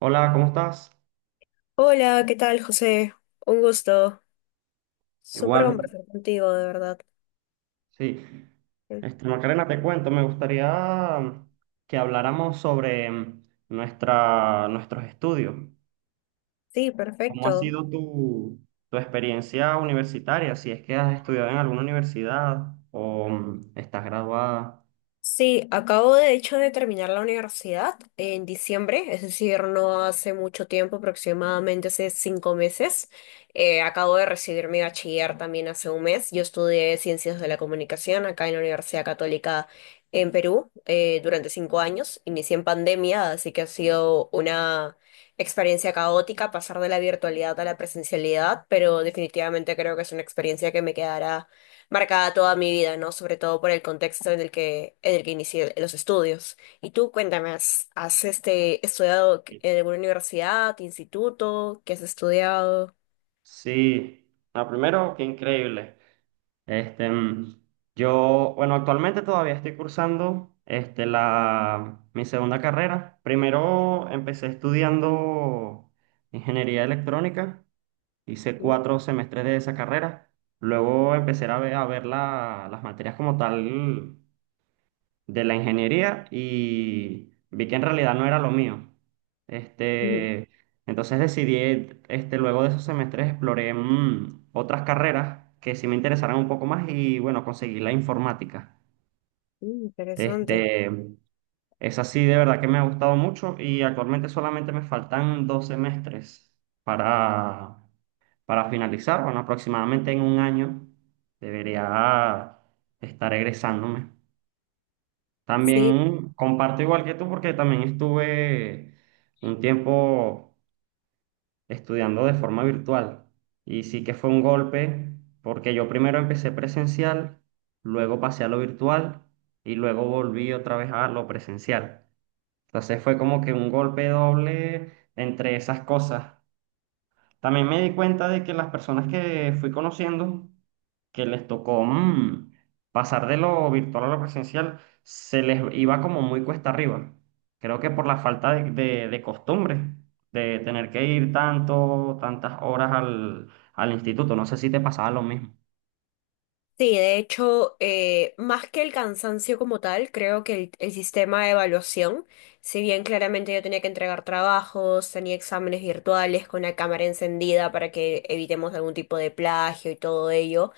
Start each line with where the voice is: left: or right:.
right: Hola, ¿cómo estás?
left: Hola, ¿qué tal, José? Un gusto. Súper
right: Igual,
left: conversar contigo, de verdad.
right: sí. Macarena, te cuento, me gustaría que habláramos sobre nuestros estudios.
left: Sí,
right: ¿Cómo ha
left: perfecto.
right: sido tu experiencia universitaria? Si es que has estudiado en alguna universidad o estás graduada.
left: Sí, acabo de hecho de terminar la universidad en diciembre, es decir, no hace mucho tiempo, aproximadamente hace 5 meses. Acabo de recibir mi bachiller también hace un mes. Yo estudié Ciencias de la Comunicación acá en la Universidad Católica en Perú durante 5 años. Inicié en pandemia, así que ha sido una experiencia caótica pasar de la virtualidad a la presencialidad, pero definitivamente creo que es una experiencia que me quedará marcada toda mi vida, ¿no? Sobre todo por el contexto en el que inicié los estudios. Y tú, cuéntame, estudiado en alguna universidad, instituto? ¿Qué has estudiado?
right: Sí. Ah, primero, qué increíble. Este, mm, yo, bueno, actualmente todavía estoy cursando mi segunda carrera. Primero empecé estudiando ingeniería electrónica, hice
left: Mm.
right: 4 semestres de esa carrera. Luego empecé a ver las materias como tal de la ingeniería y vi que en realidad no era lo mío.
left: Mm.
right: Este, entonces decidí, luego de esos semestres exploré otras carreras que sí me interesaran un poco más y, bueno, conseguí la informática.
left: Interesante.
right: Este, Esa sí de verdad que me ha gustado mucho, y actualmente solamente me faltan 2 semestres para, para finalizar. Bueno, aproximadamente en un año debería estar egresándome.
left: Sí,
right: También comparto igual que tú, porque también estuve un tiempo estudiando de forma virtual, y sí que fue un golpe, porque yo primero empecé presencial, luego pasé a lo virtual y luego volví otra vez a lo presencial. Entonces fue como que un golpe doble entre esas cosas. También me di cuenta de que las personas que fui conociendo, que les tocó pasar de lo virtual a lo presencial, se les iba como muy cuesta arriba. Creo que por la falta de costumbre, de tener que ir tantas horas al instituto. No sé si te pasaba lo mismo.
left: sí, de hecho, más que el cansancio como tal, creo que el sistema de evaluación, si bien claramente yo tenía que entregar trabajos, tenía exámenes virtuales con la cámara encendida para que evitemos algún tipo de plagio y todo ello.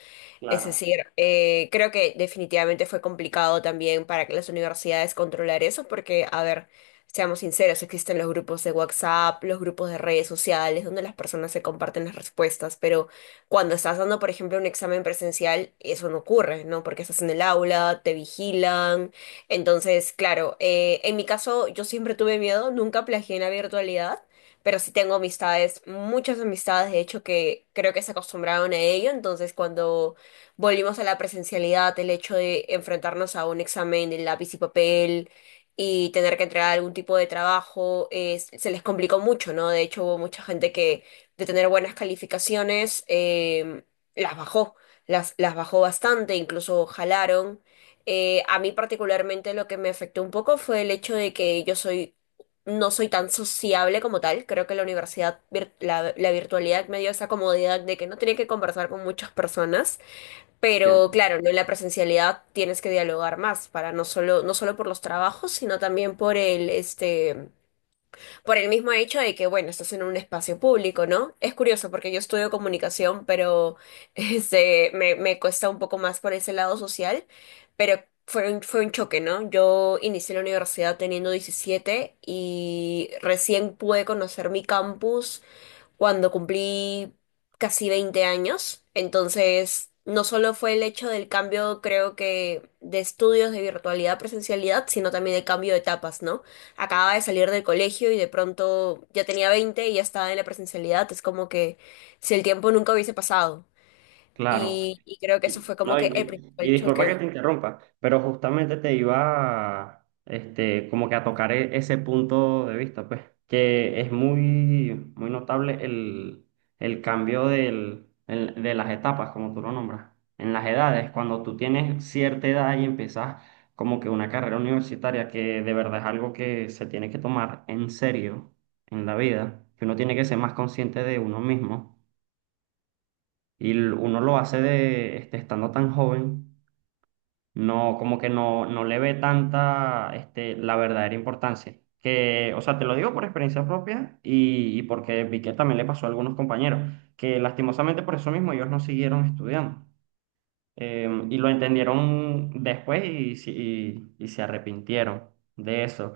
left: Es
right: Claro,
left: decir, creo que definitivamente fue complicado también para que las universidades controlar eso, porque, a ver, seamos sinceros, existen los grupos de WhatsApp, los grupos de redes sociales, donde las personas se comparten las respuestas, pero cuando estás dando, por ejemplo, un examen presencial, eso no ocurre, ¿no? Porque estás en el aula, te vigilan. Entonces, claro, en mi caso, yo siempre tuve miedo, nunca plagié en la virtualidad, pero sí tengo amistades, muchas amistades, de hecho, que creo que se acostumbraron a ello, entonces cuando volvimos a la presencialidad, el hecho de enfrentarnos a un examen de lápiz y papel y tener que entregar algún tipo de trabajo, se les complicó mucho, ¿no? De hecho, hubo mucha gente que de tener buenas calificaciones las bajó, las bajó bastante, incluso jalaron. A mí particularmente lo que me afectó un poco fue el hecho de que yo soy no soy tan sociable como tal. Creo que la virtualidad me dio esa comodidad de que no tenía que conversar con muchas personas.
right: entiendo.
left: Pero claro, ¿no? En la presencialidad tienes que dialogar más para no solo por los trabajos, sino también por por el mismo hecho de que, bueno, estás en un espacio público, ¿no? Es curioso porque yo estudio comunicación, pero me cuesta un poco más por ese lado social, pero fue un choque, ¿no? Yo inicié la universidad teniendo 17 y recién pude conocer mi campus cuando cumplí casi 20 años. Entonces, no solo fue el hecho del cambio, creo que, de estudios de virtualidad a presencialidad, sino también el cambio de etapas, ¿no? Acababa de salir del colegio y de pronto ya tenía 20 y ya estaba en la presencialidad. Es como que si el tiempo nunca hubiese pasado.
right: Claro.
left: Y creo que eso fue como
right: No,
left: que
right: y,
left: el
right: mi-
left: principal
right: Y disculpa que
left: choque.
right: te interrumpa, pero justamente te iba a, como que a tocar ese punto de vista, pues, que es muy, muy notable el cambio de las etapas, como tú lo nombras, en las edades, cuando tú tienes cierta edad y empiezas como que una carrera universitaria que de verdad es algo que se tiene que tomar en serio en la vida, que uno tiene que ser más consciente de uno mismo, y uno lo hace estando tan joven. No, como que no le ve tanta, la verdadera importancia. Que, o sea, te lo digo por experiencia propia, y porque vi que también le pasó a algunos compañeros, que lastimosamente por eso mismo ellos no siguieron estudiando. Y lo entendieron después, y, si- y se arrepintieron de eso.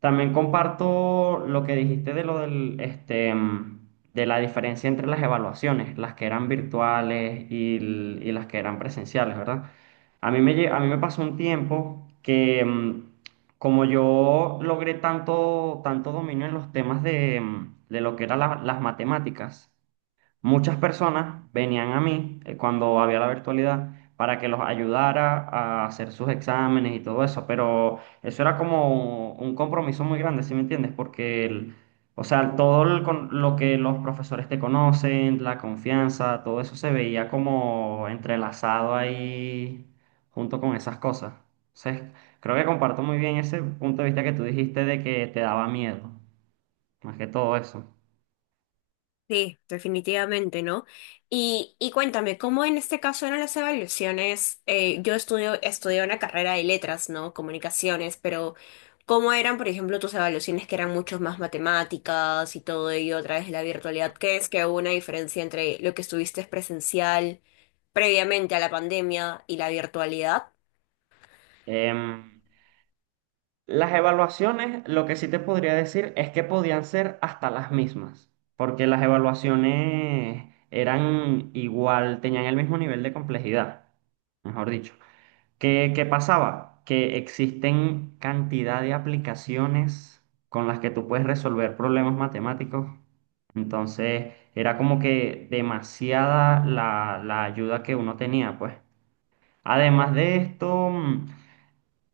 right: También comparto lo que dijiste de lo del, este, mm, de la diferencia entre las evaluaciones, las que eran virtuales y y las que eran presenciales, ¿verdad? A mí a mí me pasó un tiempo que, como yo logré tanto dominio en los temas de lo que eran las matemáticas. Muchas personas venían a mí cuando había la virtualidad, para que los ayudara a hacer sus exámenes y todo eso, pero eso era como un compromiso muy grande, ¿sí me entiendes? Porque o sea, todo lo que los profesores te conocen, la confianza, todo eso se veía como entrelazado ahí junto con esas cosas. Entonces, creo que comparto muy bien ese punto de vista que tú dijiste, de que te daba miedo más que todo eso.
left: Sí, definitivamente, ¿no? Y cuéntame, ¿cómo en este caso eran las evaluaciones? Yo estudié una carrera de letras, ¿no? Comunicaciones, pero ¿cómo eran, por ejemplo, tus evaluaciones que eran mucho más matemáticas y todo ello a través de la virtualidad? ¿Qué es que hubo una diferencia entre lo que estuviste presencial previamente a la pandemia y la virtualidad?
right: Em, Las evaluaciones, lo que sí te podría decir es que podían ser hasta las mismas, porque las evaluaciones eran igual, tenían el mismo nivel de complejidad, mejor dicho. ¿Qué, qué pasaba? Que existen cantidad de aplicaciones con las que tú puedes resolver problemas matemáticos. Entonces, era como que demasiada la ayuda que uno tenía, pues. Además de esto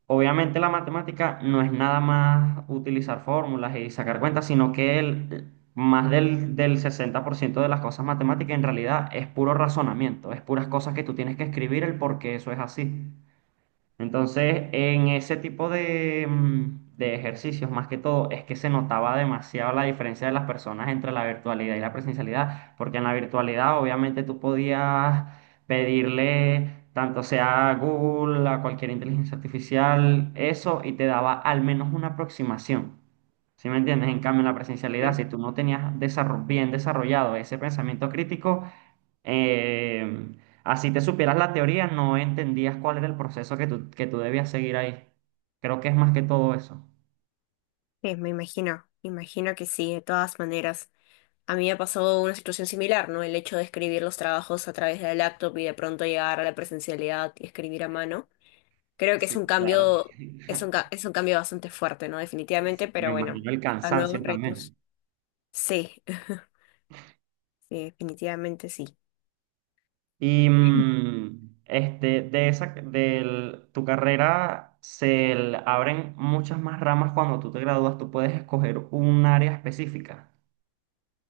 right: obviamente la matemática no es nada más utilizar fórmulas y sacar cuentas, sino que más del 60% de las cosas matemáticas en realidad es puro razonamiento, es puras cosas que tú tienes que escribir el por qué eso es así. Entonces, en ese tipo de ejercicios, más que todo, es que se notaba demasiado la diferencia de las personas entre la virtualidad y la presencialidad, porque en la virtualidad obviamente tú podías pedirle tanto sea a Google, a cualquier inteligencia artificial, eso, y te daba al menos una aproximación. ¿Sí me entiendes? En cambio, en la presencialidad,
left: Sí.
right: si tú no tenías bien desarrollado ese pensamiento crítico, eh, así te supieras la teoría, no entendías cuál era el proceso que que tú debías seguir ahí. Creo que es más que todo eso.
left: Sí, me imagino que sí, de todas maneras. A mí me ha pasado una situación similar, ¿no? El hecho de escribir los trabajos a través de la laptop y de pronto llegar a la presencialidad y escribir a mano. Creo que es
right: Sí,
left: un
right: claro.
left: cambio, es un cambio bastante fuerte, ¿no? Definitivamente,
right: Sí, me
left: pero bueno,
right: imagino el
left: a nuevos
right: cansancio
left: retos.
right: también.
left: Sí, sí, definitivamente sí.
right: Y, de tu carrera abren muchas más ramas cuando tú te gradúas. Tú puedes escoger un área específica.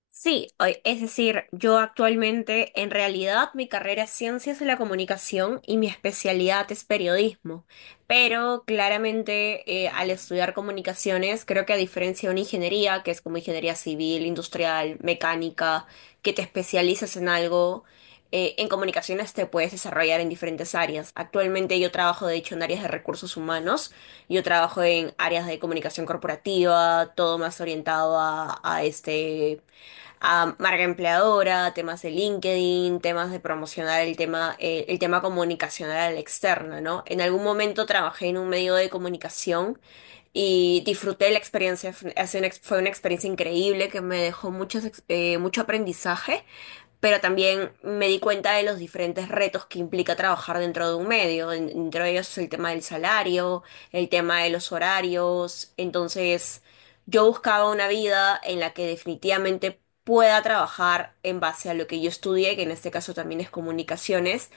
left: Sí, es decir, yo actualmente en realidad mi carrera es Ciencias de la Comunicación y mi especialidad es periodismo, pero claramente al estudiar comunicaciones creo que a diferencia de una ingeniería, que es como ingeniería civil, industrial, mecánica, que te especializas en algo, en comunicaciones te puedes desarrollar en diferentes áreas. Actualmente yo trabajo de hecho en áreas de recursos humanos. Yo trabajo en áreas de comunicación corporativa, todo más orientado a a marca empleadora, temas de LinkedIn, temas de promocionar el tema comunicacional al externo, ¿no? En algún momento trabajé en un medio de comunicación y disfruté la experiencia. Fue una experiencia increíble que me dejó mucho aprendizaje, pero también me di cuenta de los diferentes retos que implica trabajar dentro de un medio, entre ellos el tema del salario, el tema de los horarios, entonces yo buscaba una vida en la que definitivamente pueda trabajar en base a lo que yo estudié, que en este caso también es comunicaciones,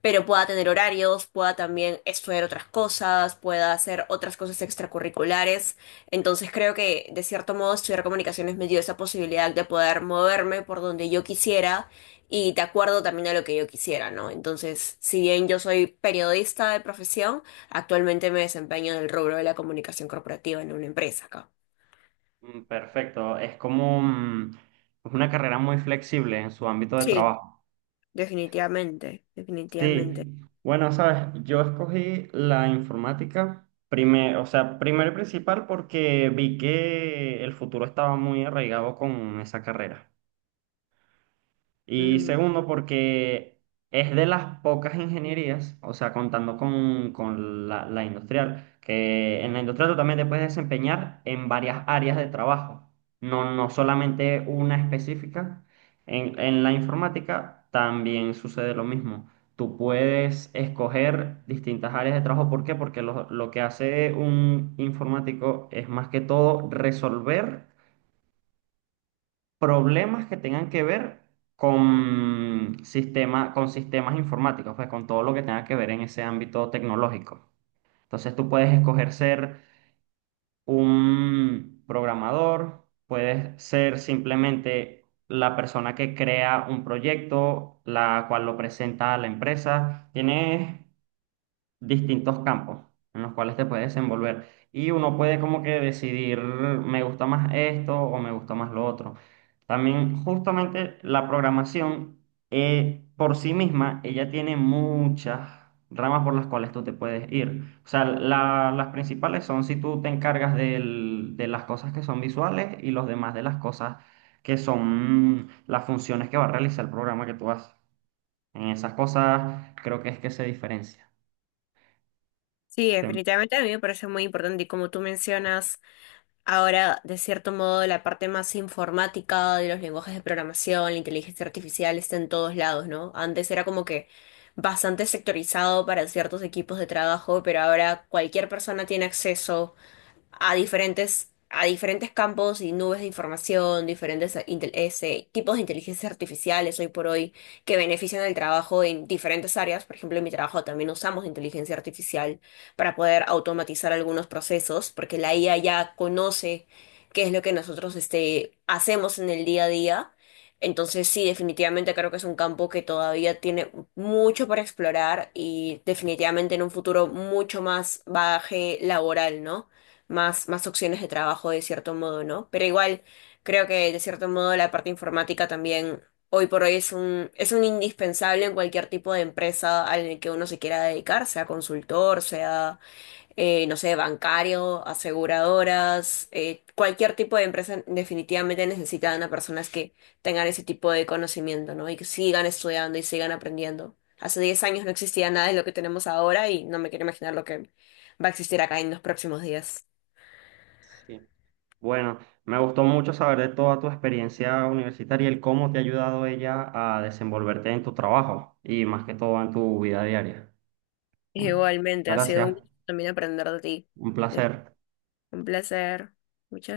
left: pero pueda tener horarios, pueda también estudiar otras cosas, pueda hacer otras cosas extracurriculares. Entonces creo que de cierto modo estudiar comunicaciones me dio esa posibilidad de poder moverme por donde yo quisiera y de acuerdo también a lo que yo quisiera, ¿no? Entonces, si bien yo soy periodista de profesión, actualmente me desempeño en el rubro de la comunicación corporativa en una empresa acá.
right: Mm. Perfecto. Es una carrera muy flexible en su ámbito de
left: Sí,
right: trabajo.
left: definitivamente, definitivamente.
right: Sí, bueno, sabes, yo escogí la informática, o sea, primero y principal, porque vi que el futuro estaba muy arraigado con esa carrera.
left: Me
right: Y
left: ima-
right: segundo, porque es de las pocas ingenierías, o sea, contando con la industrial, que en la industrial tú también te puedes desempeñar en varias áreas de trabajo, no, no solamente una específica. En la informática también sucede lo mismo. Tú puedes escoger distintas áreas de trabajo. ¿Por qué? Porque lo que hace un informático es más que todo resolver problemas que tengan que ver con sistemas informáticos, pues, con todo lo que tenga que ver en ese ámbito tecnológico. Entonces tú puedes escoger ser un programador, puedes ser simplemente la persona que crea un proyecto, la cual lo presenta a la empresa. Tienes distintos campos en los cuales te puedes desenvolver. Y uno puede como que decidir: me gusta más esto o me gusta más lo otro. También justamente la programación, por sí misma, ella tiene muchas ramas por las cuales tú te puedes ir. O sea, las principales son si tú te encargas de las cosas que son visuales, y los demás de las cosas que son, las funciones que va a realizar el programa que tú haces. En esas cosas creo que es que se diferencia.
left: Sí,
right: Te-
left: definitivamente a mí me parece muy importante y como tú mencionas, ahora, de cierto modo, la parte más informática de los lenguajes de programación, la inteligencia artificial está en todos lados, ¿no? Antes era como que bastante sectorizado para ciertos equipos de trabajo, pero ahora cualquier persona tiene acceso a diferentes campos y nubes de información, diferentes tipos de inteligencias artificiales hoy por hoy que benefician el trabajo en diferentes áreas. Por ejemplo, en mi trabajo también usamos inteligencia artificial para poder automatizar algunos procesos, porque la IA ya conoce qué es lo que nosotros hacemos en el día a día. Entonces sí, definitivamente creo que es un campo que todavía tiene mucho para explorar y definitivamente en un futuro mucho más bagaje laboral, ¿no? Más opciones de trabajo de cierto modo, ¿no? Pero igual creo que de cierto modo la parte informática también hoy por hoy es un indispensable en cualquier tipo de empresa al que uno se quiera dedicar, sea consultor, sea, no sé, bancario, aseguradoras, cualquier tipo de empresa definitivamente necesitan a personas que tengan ese tipo de conocimiento, ¿no? Y que sigan estudiando y sigan aprendiendo. Hace 10 años no existía nada de lo que tenemos ahora y no me quiero imaginar lo que va a existir acá en los próximos días.
right: Sí. Bueno, me gustó mucho saber de toda tu experiencia universitaria y el cómo te ha ayudado ella a desenvolverte en tu trabajo y más que todo en tu vida diaria. ¿Sí?
left: Igualmente, ha sido
right: Gracias,
left: un gusto también aprender de ti.
right: un placer.
left: Un placer. Muchas